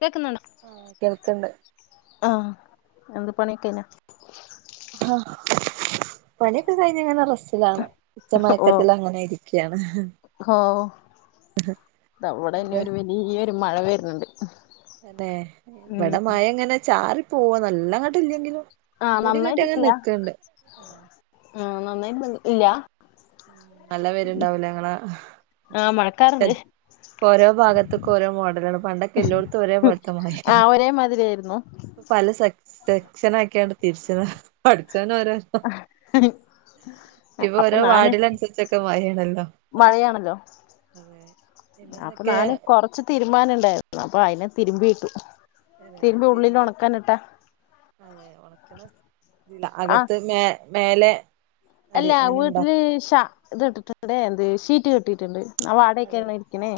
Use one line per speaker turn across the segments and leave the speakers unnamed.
കേക്കുന്നുണ്ടൊ?
ആഹ് കേൾക്ക്ണ്ട്
ആഹ് എന്ത് പണിക്കെ [unintelligible]
ആഹ് പണിക്കെ കഴിഞ്ഞ്ങ്ങനെ റസ്റ്റിലാണ് ഉച്ച
ഓ
മയക്കത്തിൽ അങ്ങനെ ഇരിക്കയാണ്
ഓ
[unintelligible]
ഈ ഒരു മഴ വര്ന്നുണ്ട്
അന്നെ ഇവിടെ മഴ എങ്ങനെ ചാറിപ്പോ നല്ലാങ്ങട്ട്ല്ലെങ്കിലും
ആഹ് നന്നായിട്ട് [unintelligible] നന്നായിട്ട് ഇല്ല
നല്ല പേരുണ്ടാവൂലേ ങ്ങളെ
ആഹ് മഴക്കാറ്ണ്ട്
ഓരോ ഭാഗത്ത്ക്കും ഓരോ മോഡലാണ് പണ്ടൊക്കെ എല്ലോട്ത്തും ഒരേ [unintelligible]
മതിരിയിരുന്നു
പല സെ സെക്ഷനക്കിയണ്ട് തിരിച്ചത പഠിച്ചോനരോ ഇപ്പൊ ഓരോ
[unintelligible]
വാർഡിനനുസരിച്ചൊക്കെ മഴേണല്ലോ
മഴയാണല്ലോ
അതെ
അപ്പൊ
പിന്നെന്തൊക്കെ
ഞാന് കൊറച്ച് തിരുമ്പാനുണ്ടായിര്ന്നു അപ്പൊ അതിനെ തിരുമ്പിയിട്ടു
അതെ
തിരുമ്പി ഉള്ളിൽ
തിരുമ്പ്
ഒണക്കാനിട്ടാ
[inaudible]
ആഹ്
അകത്ത് മേ മേലെ അടി
അല്ല
അങ്ങനെ ഉണ്ടോ
വീട്ടില് ഷ ഇത് ഇട്ടിട്ട്ണ്ട് എന്ത് ഷീറ്റ് കെട്ടിട്ടുണ്ട് [unintelligible]
അതെ
ക്കണ ഇരിക്കണേ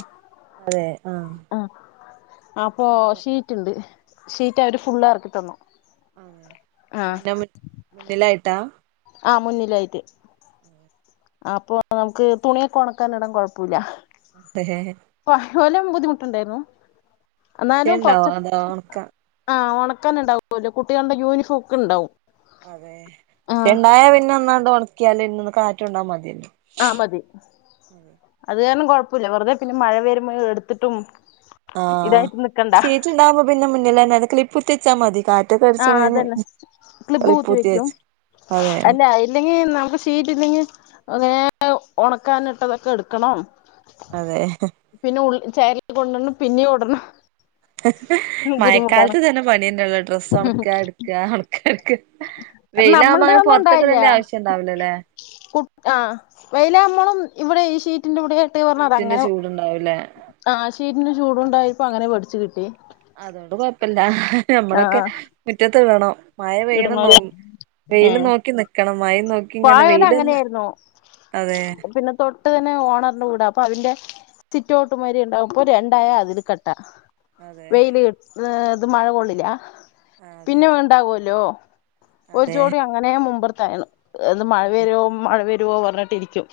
ആഹ് അപ്പൊ ഷിറ്റ്ണ്ട് ഷീറ്റ് അവര് ഫുള് എറക്കി തന്നു
അതെ അപ്പൊ
ആഹ്
പിന്നെ മുന്നിലായിട്ടാ
ആഹ് മുന്നിലയിട്ട് അപ്പൊ നമുക്ക് തുണിയൊക്കെ ഒണക്കാനിട കൊഴപ്പുല്ല
അതെ
പാലം ബുദ്ധിമുട്ടുണ്ടായിര്ന്നു
മിഷീൻ
ന്നാലും
ഉണ്ടാവോ
കൊറച്ച
അതോ ഒണക്ക
ആഹ് ഒണക്കാൻ ഉണ്ടാവല്ലോ കുട്ടികൾടെ യൂണിഫോമക്കെ ഇണ്ടാവും
അതെ പക്ഷെ ഇണ്ടായാ പിന്നെ ഒന്നാണ്ട് ഉണക്കിയല് ഇന്നൊന്ന് കാറ്റൊണ്ടാ മതിയല്ലേ
ആഹ് മതി അത് കാരണം കൊഴപ്പമില്ല വെറുതെ പിന്നെ മഴ വരുമ്പോ എടുത്തിട്ടും ഇതായിട്ട് നിക്കണ്ട
ച്ച് ണ്ടാവുമ്പൊ പിന്നെ മുന്നില മുന്നിലന്നെല്ലെ ക്ലി ത്തച്ചാ മതി കാറ്റ് ഒക്കെ
ആഹ്
അടച്ച്ണേന്
അതന്നെ ക്ലിബ് കുത്തി വെക്കും
ക്ലിപ്പുത്തിയച്ച്
അല്ല ഇല്ലെങ്കിൽ നമുക്ക് സീറ്റ് ഇല്ലെങ്കിൽ ഇങ്ങന ഒണക്കാനിട്ടതൊക്കെ എടുക്കണം
അതെ
പിന്നെ ഉള് ചേ കൊണ്ടുന്ന് പിന്നീ ഇടണം ബുദ്ധിമുട്ടാണ്
മഴക്കാലത്ത് ഇതന്നെ പണിയന്നൊള്ളു ഡ്രസ്സ് ഒണക്ക എടുക്ക ഒണക്ക എടുക്ക
അത്
വെയിലാകുമ്പം
നമ്മളുടെ
അങ്ങനെ
ഒന്നും
പൊറത്ത്ക്ക് ഇടെണ്ട
ഉണ്ടായില്ല
ആവശ്യം ഇണ്ടാവുലലേ.
കു ആ വെയിലാമ്പളും ഇവിടെ ഈ ഷീറ്റിന്റെ കൂടെ [unintelligible] പറഞ്ഞ
ഷീറ്റിന്റെ
അതങ്ങനെ
ചൂടുണ്ടാവൂലേ
ആ ശീറ്റിന് ചൂടുണ്ടായിപ്പോ അങ്ങനെ പടിച്ചു കിട്ടി.
അതോണ്ട് കൊഴപ്പില്ല.
ആഹ്
നമ്മളൊക്കെ
ആഹ്
മുറ്റത്ത് ഇടണം. മഴ പെയ്യ്ണ നോ
ഇടുന്നോലെ
വെയില്
ഏഹ്
നോക്കി നിക്കണം. മയിം നോക്കി ഇങ്ങനെ
പായോന്
വെയില് ഇന്ന്
അങ്ങനെയായിരുന്നു
അതെ.
ഇട്ട് തന്നെ ഓണറിന് കൂടെ. അപ്പൊ അയ്ന്റെ സിറ്റ് ഔട്ട് മാരി ഉണ്ടാവ് ഇപ്പം രണ്ടായ അയ്ല് കെട്ടാ.
അതെ
വെയ്ൽ ഇത് മഴ കൊള്ളില്ല.
അതെ
പിന്നെ ഉണ്ടാകോലോ. ഒരു
അതെ
ജോടി അങ്ങനെ മുമ്പറ്ത്തായിരുന്നു. അത് മഴ
അതെ
വരോ മഴ വരോ പറഞ്ഞിട്ടിരിക്കും.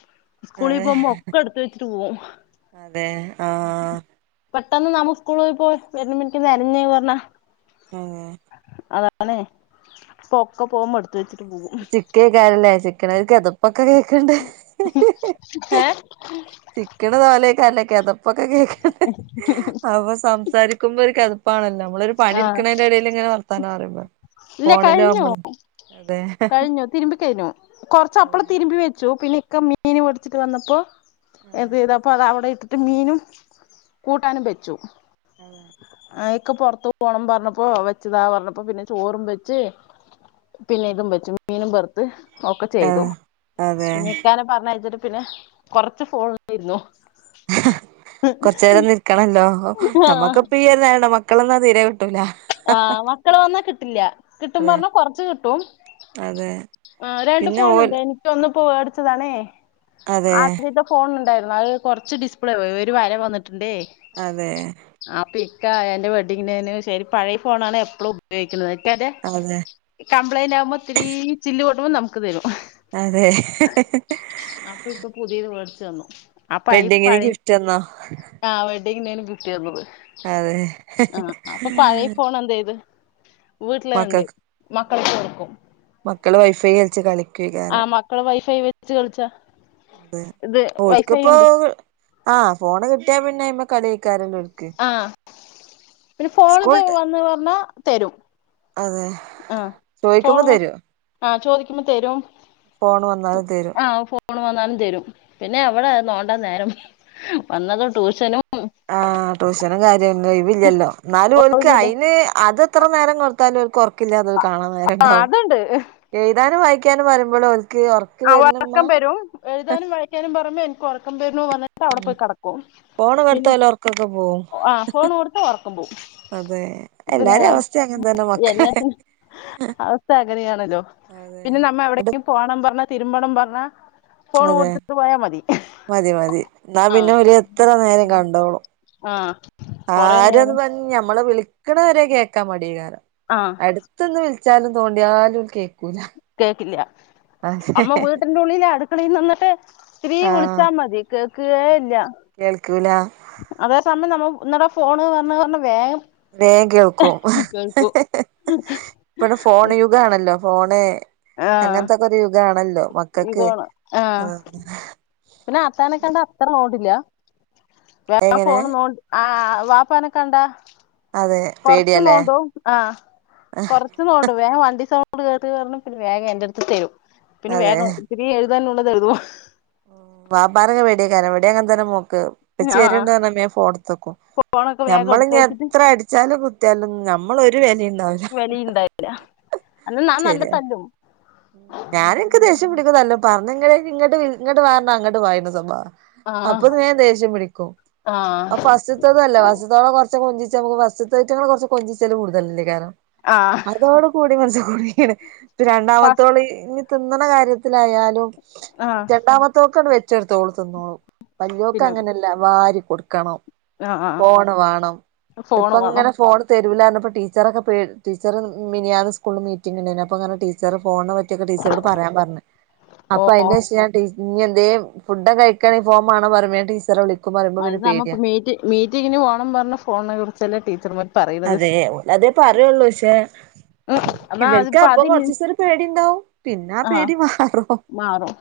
സ്കൂളി
അതെ
പോവുമ്പോൾ ഒക്കെ എടുത്ത് വെച്ചിട്ട് പോവും.
അതെ ആഹ്
പെട്ടെന്ന് നമ് സ്കൂള് പോവു അര മിൻറ്റ് [unintelligible] [unintelligible]
ഏഹ്
അതാണ്. ഇപ്പ ഒക്കെ പോകുമ്പ ഇട്ത്ത് വെച്ചിട്ട് പോകും.
ചിക്കേ കാരലെ. ചിക്ക്ണെ കെതെപ്പൊക്കെ കേക്ക്ണ്ട്.
ഏഹ്
ചിക്ക്ണ് സൊഹലൊക്കാരലെ. കെതെപ്പൊക്കെ കേക്ക അപ്പൊ സംസാരിക്കുമ്പോ ഒരു കെത ഇപ്പാണല്ലോ. നമ്മളൊരു പണി
ആഹ്
ഇരിക്ക്ണേന്റെ എടേല് ഇങ്ങനെ വർത്താനം പറിമ്പള
ഇല്ല
ഫോണിലാവുമ്പള്. അതെ
തിരുമ്പിക്കഴിഞ്ഞു. കൊറച്ച്
അതെ
അപ്പളം തിരുമ്പി വെച്ചു. പിന്നെ ഇക്ക മീന് പടിച്ചിട്ട് വന്നപ്പൊ.
അതെ
എന്ത് ചെയ്ത അപ്പൊ അത് അവിടെ ഇട്ടിട്ട് മീനും കൂട്ടാനും വെച്ചു.
അതെ
ആ ഇക്ക പൊറത്ത് പോണം പറഞ്ഞപ്പൊ വെച്ചതാ പറഞ്ഞപ്പോ പിന്നെ ചോറും വെച്ച്. പിന്നെ ഇതും വെച്ചു. മീനും പൊറ്ത്ത് ഒക്കെ ചെയ്തു.
ആഹ് അതെ
പിന്നെ ഇക്കാനെ പറഞ്ഞഴച്ചിട്ട് പിന്നെ കൊറച്ച് ഫോൺ ഇരുന്നു.
കൊറ്ച്ചേരം നിക്കണല്ലോ.
ആഹ്
നമ്മക്ക് ഇപ്പ ഈ ഒര് നേ മക്കളെന്നാ തീരെ കിട്ടൂല.
ആഹ് മക്കള് വന്നാ കിട്ടില്ല. കിട്ടും
അതെ
പറ്ഞ്ഞാ കൊറച്ച് കിട്ടും.
അതെ
ആ രണ്ട്
പിന്നെ ഓൽ
ഫോണുണ്ട്. എനിക്ക് ഒന്ന് ഇപോ മേടിച്ചതാണേ
അതെ
ആദ്യ ഫോൺ ഇണ്ടായിരുന്നു. അത് കൊറച്ച് ഡിസ്പ്ലേ പോയി. ഒരു വര വന്നിട്ടുണ്ടേ.
അതെ
ആപ്പ ഇക്കാ എന്റെ വെഡിങ് ആനിവേ ശരി. അയ്ന് പഴയ ഫോണാണ് എപ്പളും. ഉപയോഗിക്കുണത്. മറ്റെ അതെ കംപ്ലൈന്റ് ആകുമ്പം ഒത്തിരീ ചില്ല് പ്പൊട്ടുമ്പം നമുക്ക് തരും.
അതെ
അപ്പൊ ഇപ്പൊ പുതിയത് മേടിച്ച് തന്നു. അപ്പൊ
വെഡ്ഡിങ്ങിന്
പഴെ
ഗിഫ്റ്റ് തന്നോ
ആ വെഡിനും ഫിഫ്റ്റി [unintelligible] തന്നത്
അതെ
പൊണം ചെയ്ത്. വീട്ടില ഇണ്ട്. മക്കൾക്ക് കൊടുക്കും.
മക്കളെ വൈഫൈ കളിച്ച കളി
ആഹ് മക്കളെ വൈഫൈ വെച്ച് കളിച്ച.
അതെ.
ഇത് വൈഫൈ
ഓൽക്കിപ്പോ
ഉണ്ട്
ആഹ് ഫോണ് കിട്ട്യാ പിന്നെ അയ്മെ കള്യേക്കാരെലെ
ആ പിന്നെ ഫോണ്ക്ക്
സ്കൂൾട്ട്
വന്ന് പറ്ഞ്ഞാ തരും.
അതെ
ആഹ് ഫോൺ
ചോയിക്കുമ്പോ തരും
ആഹ് ചോയ്ക്കുമ്പ തരും.
ഫോണ് വന്നാല് തരും
ആഹ് [unintelligible] മൂണ് വന്നാലും തരും പിന്നെ അവിടെ നോണ്ട നേരം വന്നത് ട്യൂഷനും
ആ ട്യൂഷനും കാര്യംന്നും ഒഴവില്ലല്ലോ എന്നാലും ഒക്ക്
ഒഴിവില്ല
അതിന് അത് എത്ര നേരം കൊ ടുത്താലുംക്ക് ഉറക്കില്ലാതെ കാണാ
ആഹ്
നേരണ്ടാവും
അതുണ്ട്
എഴുതാനും വായിക്കാനും വരുമ്പോഴ ഓല്ക്ക് ഉർ
ആ ഉറക്കം വരും എഴുതാനും വായിക്കാനും പറുമ്പോ എനിക്ക് ഉറക്കം വരും വന്നിട്ട് അവിടെ
ഉം
പോയി കടക്കും
ഫോണ്
പിന്നെ
കൊടുത്താല് ഒർക്കൊക്കെ പോവും
ആഹ് ഫോൺ കൊടുത്തഉറക്കംമ്പോവും
അതെ എല്ലാരും അവസ്ഥ അങ്ങെ തന്നെ മക്കളെ
എല്ലാത്തിനും അവസ്ഥ അങ്ങനെയാണല്ലോ
അതെ
പിന്നെ നമ്മ
എട്
എവിടെങ്കും പോണം പറഞ്ഞാ തിരുമ്പണം പറഞ്ഞാ ഫോൺ
അതെ
കൊടുത്തിട്ട് പോയാ മതി
മതി മതി എന്നാ പിന്നെ
ആഹ്
ഓല് എത്ര നേരം കണ്ടോളും
ആഹ് കൊറെ
ആരന്ന്
നേരം
പറഞ്ഞ് ഞമ്മളെ വിളിക്കണവരെ കേക്കാൻ മടകാരം
ആഹ്
അടുത്തൊന്ന് വിളിച്ചാലും തോണ്ടിയാലും കേക്കൂല
കേക്കില്ല
അതെ
അമ്മ വീട്ടിന്റെ ഉള്ളില് അടുക്കളയിന്ന് നിന്നിട്ട് ഇത്തിരീ വിളിച്ചാ മതി കേക്കു കേ ഇല്ല
കേൾക്കു ല
അതേ സമയം നമ്മ ഇന്നട ഫോണ് പറ പറഞ്ഞ വേഗം
വേഗം കേൾക്കും
കേൾക്കും
ഇപ്പടെ ഫോൺ യുഗമാണല്ലോ ഫോണ്
ആഹ്
അങ്ങനത്തെക്കെ ഒരു യുഗമാണല്ലോ മക്കൾക്ക് ആഹ് അങ്ങനെ
പിന്നെ അത്താനെ കണ്ട അത്ര നോണ്ടില്ല വേ
എങ്ങനെ
ഫോൺ നോ ആ ഹ് വാപ്പനെ കണ്ട
അതെ
കൊറച്ച്
പേടിയല്ലേ
നോണ്ട ആഹ് കൊറ ഇന്ന് പോവണ്ട വേഗം വണ്ടിക്കാകത്ത് കേയറി വന്ന് പിന്നെ വേഗം എന്റെഅടുത്ത് തരും പിന്നെ
അതെ
വേഗം ഇത്തിരി എഴുതാൻ ഉള്ളതെഎഴുതു
വാപ്പാനെങ്ങെ പെടിയായ് ക്കാരം ഇവടെ അങ്ങനെ തന്നെ മോക്ക് ഇപ്പച്ചി
ആഹ്
വരുണ്ട്ന്ന് പറഞ്ഞ വേം ഫോൺഎടുത്ത് വെക്കും
ഫോണൊക്കെ വേഗം
ഞമ്മള്
എടുത്ത്
ഇനി
വെച്ചിട്ട്
എത്രഅടി ചാലുംകുത്തിയാലും ഞമ്മള് ഒരു വിലയുണ്ടാവ
വെലണ്ടാവില്ല അന്ന നാ നല്ലതല്ലും
ഞാനഎക്ക് ദേഷ്യം പിടിക്കുന്നല്ലോ പറഞ്ഞ ഇങ്ങ ഇങ്ങട്ട് ഇങ്ങോട്ട് വാരണം അങ്ങോട്ട് വാ എന്റെ സ്വഭാ
ആഹ്
അപ്പൊ ഞാൻ ദേഷ്യം പിടിക്കും അപ്പൊ
ആഹ്
പസി വസ്തല്ല ഫസ്ത്തോളം കൊറച്ച് കൊഞ്ചിച്ച് ഫസ് റ്റങ്ങൾ കൊറച്ച് കൊഞ്ചിച്ചാലുണ്ട് കൂടുതലല്ലേ കാരം
ആഹ്
അതോട് കൂടി മനസ കൂടാണ് ഇ രണ്ടാമത്തോള ഇനി തിന്നണ കാര്യത്തിലായാലും
ആഹ്
രണ്ടാമത്തൊക്ക്‌ അത് വെച്ചെടുത്തോള് തിന്നോളൂ വല്ല്യോക്ക്
തിന്നും
അങ്ങനെ ല്ലാ വരി കൊടുക്കണം
ആഹ് ആഹ്
ഫോണ് വാണം
ഫോണ്
ഇപ്പ
വേണം
ഇങ്ങനെ ഫോൺ തരുല്ലാന്ന്ഇപ്പോ ടീച്ചറൊക്കെ പേടിച്ച് ടീച്ചറ് മിനിയാന്ന് സ്കൂളില് മീറ്റിംഗ് ഉണ്ടായി അപ്പ അങ്ങനെ ടീച്ചറ് ഫോൺ ചെന്ന് ടീച്ചറോട് പറയാൻപറഞ്ഞു
ഓ
അപ്പൊ
ഓ
അതിന്റെ ശേഷം ഞ ടീ ഇനി എന്തേ ഫുഡ് കഴിക്കണ പോണ് വേണന്നു പറഞ്ഞ ഞാൻ ടീച്ചറെ വിളി
അത് നമ്മക്ക്‌ മീറ്റ് മീറ്റിങ്ങിന് പോണംന്ന് പറഞ് ഫോണിനെ കുറിച്ചല്ലേ ടീച്ചറ് മാ
അതെ അതെ പറയുള്ളൂ പക്ഷേ
ഉം എന്നാ
ഇവർക്ക്
അതിപ്പോ
അപ്പൊ
അതിൽ
കൊറച്ച് ദിവസര പേടി ഉണ്ടാവും പിന്നെ ആ
ആഹ്
പേടി മാറും
മാറും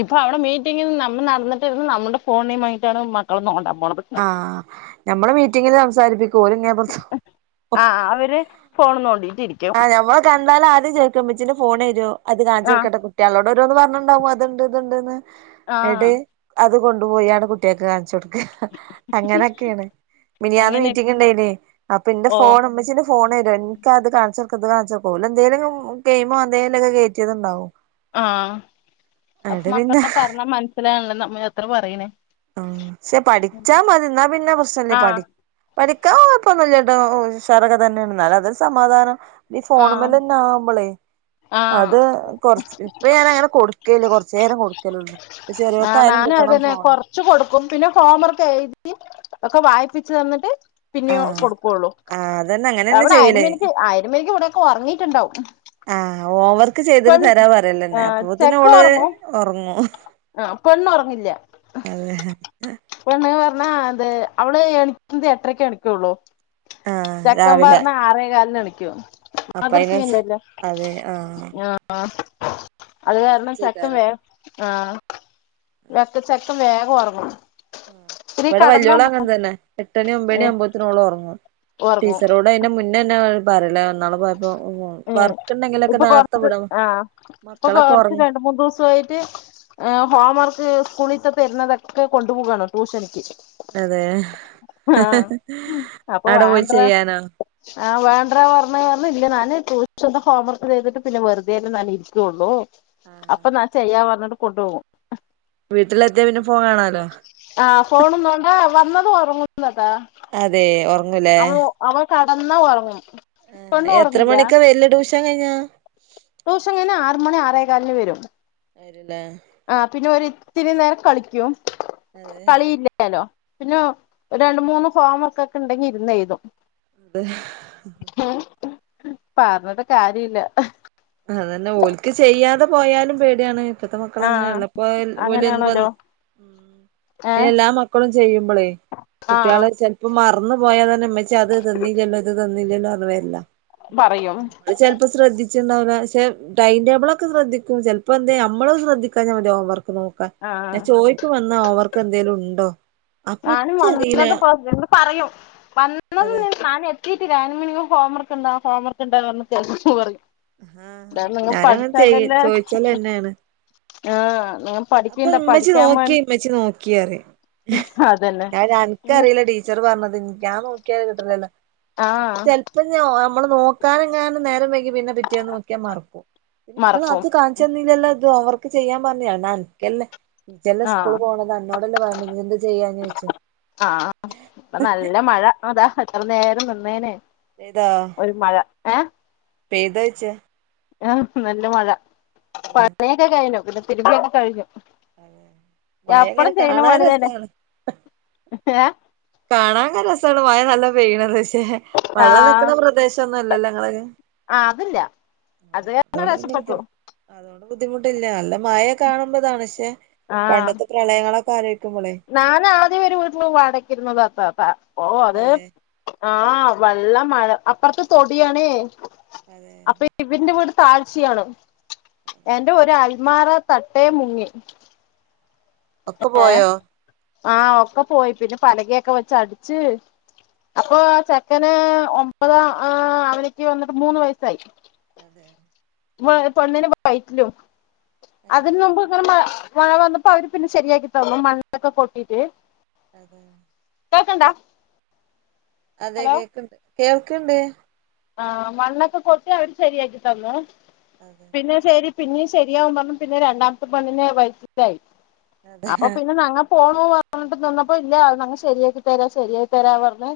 ഇപ്പൊ അവിടെ മീറ്റിംഗ് നമ്മൾ നടന്നിട്ടിന്ന് നമ്മുടെ ഫോണിമായിട്ടാണ് മക്കള് നോണ്ട പോണത്
ആഹ് ഞമ്മള് മീറ്റിങ്ങില് സംസാരിപ്പിക്കുംഓര് ഇങ്ങേപ്പറത്തു
ആഹ് അവര് ഫോണ് തോണ്ടിട്ടിരിക്കും
ആ ഞമ്മള് കണ്ടാലആദ്യം ചോക്കും ഉമ്മച്ചിടെ ഫോണ് തരോ അത് കാണിച്ച്
ആഹ്
കൊടുക്കട്ടെന്ന് കുട്ട്യാആളോട് ഓരോന്ന് പറഞ്ഞുണ്ടാവും അത് ഇണ്ട് ഇതുണ്ട്ന്ന്
ആഹ്
എടെ അത് കൊണ്ടുപോയി ആടെ കുട്ട്യാക്ക്‌ കാണിച്ചൊട്ക്കാൻ അങ്ങനൊക്കെണ് മിനിയാന്ന്
അങ്ങനെ
മീറ്റിംഗ്ണ്ടായിന് അപ്പൊ ഇന്റെ
ഓ
ഫോണ് ഇമ്മച്ചിന്റെ ഫോ ഫോണ് രൺ ൻക്കത് കാൺച്ചൊട്ക്കാ ഇത് കാൺച്ചൊട്ക്കാ ‌ ഓലെന്തേലും ഗെയിമോ എന്തേലൊക്കെ കേറ്റ്യേത്ണ്ടാവും
ആഹ് അപ്പ മക്കള പറഞ്ഞാ മൻസ്സിലാൺല്ല നമ്മ എത്ര പറയിണ്
ആഹ് ശെ പഠിച്ചാ മതി ന്നാ പിന്നെ പ്രശ്നല്ലേ
ആഹ്
പഠി പഠിക്കാൻ കൊഴപ്പൊന്നുല്ലട്ടോ ഉഷാറൊക്കെത്തെന്നേണ് ന്നാലതൊര് സമാധാനം ഈ
ആഹ്
ഫോണ്മ്മെലെന്നാവുമ്പളെ
ആഹ്
അത് കൊർച്ച് ഇപ്പ ഞാനങ്ങനെ കൊടുക്കല്ല കൊർച്ചേരം കൊടുക്കലുള്ളു പ്പ ചെറിയോക്കായാലും കിട്ടണം ഫോണ്
ച്ച് കൊടുക്കും പിന്നെ ഹോംവർക്ക് എഴുതി ഒക്കെ വായിപ്പിച്ച്തന്ന്ട്ട് പിന്യോ
ആഹ്
കൊടുക്കൊള്ളു
ആഹ് അതന്നെ അങ്ങനെന്നെ
അവടെ
ചെയ്യല്
[unintelligible] ഇവിടെയൊക്കെ ഒറങ്ങിയിറ്റ്ണ്ടാവും
ആഹ് ഹോം വർക്ക് ചെയ്തിട്ട് തെരാ പറയലെന്നെ
ആഹ് ചെക്ക
അപ്പോത്തിനോള്
ഉറങ്ങും
ഒർങ്ങും
ആഹ് പെണ്ണോർങ്ങില്ല
അതെ
പെണ്ണ് പർഞ്ഞ അത് അവള് എണിക്കുന്നത് എട്ടരക്കെ എണിക്കൊള്ളു
ആഹ്
ചെക്കം
രാവിലെ
പർഞ്ഞ ആറേ കാലിന് എണിക്കു
അപ്പ അയിനനുസ
മദർസില്ലല്ലോ ആഹ് ആഹ്
അപ്പ
അത് കാരണം
അയിനനുസരിച്ചേക്കാരം
ചെക്കൻ വേം ആഹ് വ്ട്ത്തെ ചെക്കൻ വേഗം ഒറങ്ങും
ഇവടെ വെല്യോളും അങ്ങൻത്തെന്നെ എട്ടണി ഒമ്പണി
ഏഹ്
ആമ്പത്തിന് ഓളൊർങ്ങും
ഉറങ്ങും
ടീച്ചറോട് ഇപ്പയ്ന്റെ മുന്നെന്നണ്ട് പറല ഇന്നാള് ‌ പോയപ്പോ
ഉം
വർക്ക്ണ്ടെങ്കിലൊക്കെ
ഇപ്പൊ
നേർത്തെ
കൊറച്ച്
വിടും
ആഹ് ഇപ്പൊ
മക്കളൊക്കെ
[unintelligible]
ഒറങ്ങും
രണ്ട്‌ മൂന്ന് ദിവസായിട്ട് ഏ ഹോം വർക്ക് സ്കൂളിത്തെ തെര്ന്നതൊക്കെ കൊണ്ടുപോകാണ് ട്യൂഷനിക്ക്
അതെ
ആഹ് അപ്പൊ
അടെ പോയി
വേണ്ട്രാ
ചെയ്യാനോ
ആഹ് വേണ്ടറ പർ [unintelligible] പർഞ് ഇല്ല ഞാന് ടൂഷന്റെ ഹോം വർക്ക് ചെയ്തിട്ട് പിന്നെ വെറ്തേ നാനി രിക്കൊള്ളൂ
ആഹ്
അപ്പൊ നാൻ ചെയ്യാ പർഞ്ട്ട് കൊണ്ടോകും
വീട്ടിലെത്യാ പിന്നെ ഫോണ് കാണാലോ
ആഹ് ഫോണും വാണ്ട വന്നതും ഒറങ്ങുന്നതാ
അതെ ഒർങ്ങും ലേ
അവൻ കടന്നാ ഒർങ്ങും
ആഹ് എത്ര മണിക്കാ വെര്ല് ട്യൂഷൻ കയ്ഞ്ഞ
ട്യൂഷൻ കയ്ഞ്ഞ ആറ് മണി ആറേ കാലിന് വെരും
വെരും ലേ
ആഹ് പിന്നെ ഒരിത്തിരി നേരം കളിക്കും
അതെ
കളിയില്ല ല്ലാലോ പിന്നെ രണ്ട്മൂന്ന് ഹോം വർക്കൊക്കെ ണ്ടെങ്കി എയ്തും
[unintelligible]
ഉം പർഞ്ട്ട് കാര്യല്ല
അതെന്നെ ഓൽക്ക് ചെയ്യാതെ പോയാലും പേടിയാണ് ഇപ്പത്തെ മക്കൾ
ആഹ്
അങ്ങനെണല്ലോ ഇപ്പാ ഓലെന്ത്‌
അങ്ങനെയാണല്ലോ
വന്ന്
ഏഹ്
എല്ലാ മക്കളും ചെയ്യുമ്പളേ
ആഹ്
കുട്ട്യാളെ ചെ പ്പൊ മർന്ന് പോയാതെന്നെ മ്മച്ചി അത് തന്നില്ലല്ലോ ഇത് തന്നില്ലല്ലോ ന്ന് പർഞ് വെര്ല
പറയും
അത് ചെൽപ്പം ശ്രദ്ധിച്ച റ്റ്ണ്ടാവൂല പക്ഷെ ടൈം ടേബ്ളൊക്കെ ശ്രദ്ധിക്കും ചെൽപ്പോ എന്തേ നമ്മൾ ശ്രദ്ധിക്കാഞ മതി ഹോംവർക്ക് നോ പ്പ ഞ
ആഹ്
ചോയ്ക്കും വന്നാ ഓവർക്ക് എന്തേലും ഉണ്ടോ. അപ്പൊ
ഞാനും
ഇച്ചറിയില്ല
വന്നത് പ പറയും വന്നത്
അതെ
നിൻ ഞ്ഞാൻ കീറ്റില അയ്ന് മുന്ന് ഞ്ഞാ ഹോംവർക്ക്ണ്ടാ ഹോംവർക്ക്ണ്ടോന്ന് പറഞ്ഞ് ചെൽപ്പ. [unintelligible]
ആഹ്
ന്താ നിങ്ങ
ഞാനങ്ങനെ ചെയ്യ
പഠിച്ചാലല്ലേ
ചോയിച്ചലെന്നെയാണ്
ആഹ്. പഠിക്ക്ണ്ടാ പഠിക്കാൻ മ
ച് നോക്കിയറിയും
അതന്നെ
ഞാൻ പിന്നെ അൻക്ക് അറില ടീ ച്ചറ് പർഞ്ഞത് ഞാൻ നോക്കിയല് കിട്ടലല്ലോ
ആഹ്
ചെൽ ഇപ്പഞ്ഞൊ നമ്മള് നോക്കാനെങ്ങാനും നേരം വൈകി പിന്നെ പിറ്റേന്ന് നോക്കിയ മറക്കും ങ്ങളത്
മറക്കും
കാ ച്ചന്നില്ലല്ലോ ഇത് ഓവർക്ക് ചെയ്യാൻ പർഞ് എടാ അൻക്കല്ലെ. ഇജല്ലേ
ആഹ്
സ്കൂള് പോണത് അന്നോടല്ലേ പറഞ്ഞു പിന്നെന്തെ ചെയ്യാന്ന് ചോയിച്ചു.
ആഹ് ഇപ്പൊ നല്ല മഴ അതാ എത്ര നേരം നിന്നേനെ.
ഇതോ.
ഒരു മഴ ഏഹ്.
പെയ്തോയ്ച്ച.
ആഹ് നല്ല മഴ പണിയൊക്കെ കഴിഞ്ഞു പിന്നെ തിരുമ്പിയൊക്കെ കഴിഞ്ഞു.
മഴ ഇങ്ങനെ
എപ്പളും ചെയ്യ്ണ
കാണാൻ
പണിതന്നെ
രസാണ്
ഏഹ്.
കാണാൻ ക്കെ രസാണ് മയ നല്ല പെയ്യണത് പക്ഷേ വെള്ളം
ആഹ്
നിക്കുന്ന പ്രദേശൊന്നുല്ലല്ലോ നിങ്ങളത്.
ആഹ് അതില്ല അത് കാരണം
പിന്നെ ബുദ്ധി
രക്ഷപ്പെട്ടു.
അതുകൊണ്ട് ബുദ്ധിമുട്ടില്ല നല്ല മയ കാണുമ്പതാണ് പക്ഷെ പണ്ടത്തെ. പ്രളയങ്ങളൊക്കെ ആലോയ്ക്കുമ്പളേ.
ഞാന് ആദ്യം ഒരു വീട്ടന്ന് വാടകക്കിരുന്നത താതാ ഓ അത്.
അതെ
ആഹ് വള്ള മഴ അപ്പർത്ത് തൊടിയാണേ
അതെ
അപ്പയി ഇവിന്റെ വീട് താഴ്ച്ചയാണ് എന്റെ ഒരു അൽമാറ തട്ടേ മുങ്ങി.
ഒക്കെ
ഏഹ്
പോയോ
ആഹ് ഒക്കെ പോയി പിന്നെ പലകയൊക്കെ വെച് അട്ച്ച്. അപ്പൊ ചെക്കന് ഒമ്പതാം ആ അവന്ക്ക് വന്നിട്ട് മൂന്ന് വയസായി.
അതെ.
വെ പെണ്ണിന് വയറ്റിലും
ഏ
അതിന് നമ്മ്ക്ക് ഇങ്ങനെ മ മഴ വന്ന്. അപ്പൊ അവര് പിന്നെ ശരിയാക്കി തന്നു മണ്ണൊക്കെ കൊട്ടിട്ട്.
അതെ.
കേക്ക്ണ്ടാ.
അതെ കേക്ക്ണ്ട് കേൾക്ക്ണ്ട്.
ആഹ് മണ്ണൊക്കെ കൊട്ടി അവര് ശരിയാക്കി തന്നു
അതെ
പിന്നെ ശരി. പിന്നി ശര്യാവും പർഞ്ഞ് പിന്നെ രണ്ടാമത്തെ പെണ്ണിനെ വയറ്റത്തായി
അതെ
അപ്പൊ പിന്നെ ന്നങ്ങ. പോണു പർഞ്ഞിട്ട് നിന്നപ്പോ ഇല്ല ഞങ്ങ ശരിയാക്കിത്തര ശരിയാക്കിതരാ പർഞ്.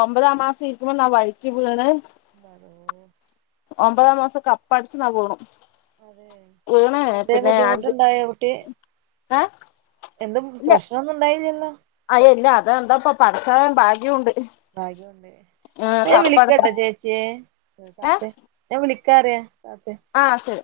ഒമ്പതാം മാസം ഇരിക്കുമ്പൊ ഞാൻ വഴിക്കി വീണ്.
ഹലോ.
ഒമ്പതാം മാസം കപ്പ അടിച്ചു ഞാൻ വീണു.
അതെ
വീണ്
എന്തേം
പിന്നെ അഞ്ച്
ബുദ്ധിമുട്ട്ണ്ടായൊ കുട്ടി.
ഏ
എന്തും പ്രശ്നൊന്നും ഉണ്ടായില്ലല്ലോ.
അയെല്ല അത് എന്താ ഇപ്പ പടച്ചോൻ ഭാഗ്യു ഉണ്ട്.
ഭാഗ്യണ്ട് ഇന്ന ഞാൻ വിളിക്കട്ടൊ ചേച്ചിയേ. ഞാൻ വിളിക്കാറ്യ.
ആഹ് ശരി.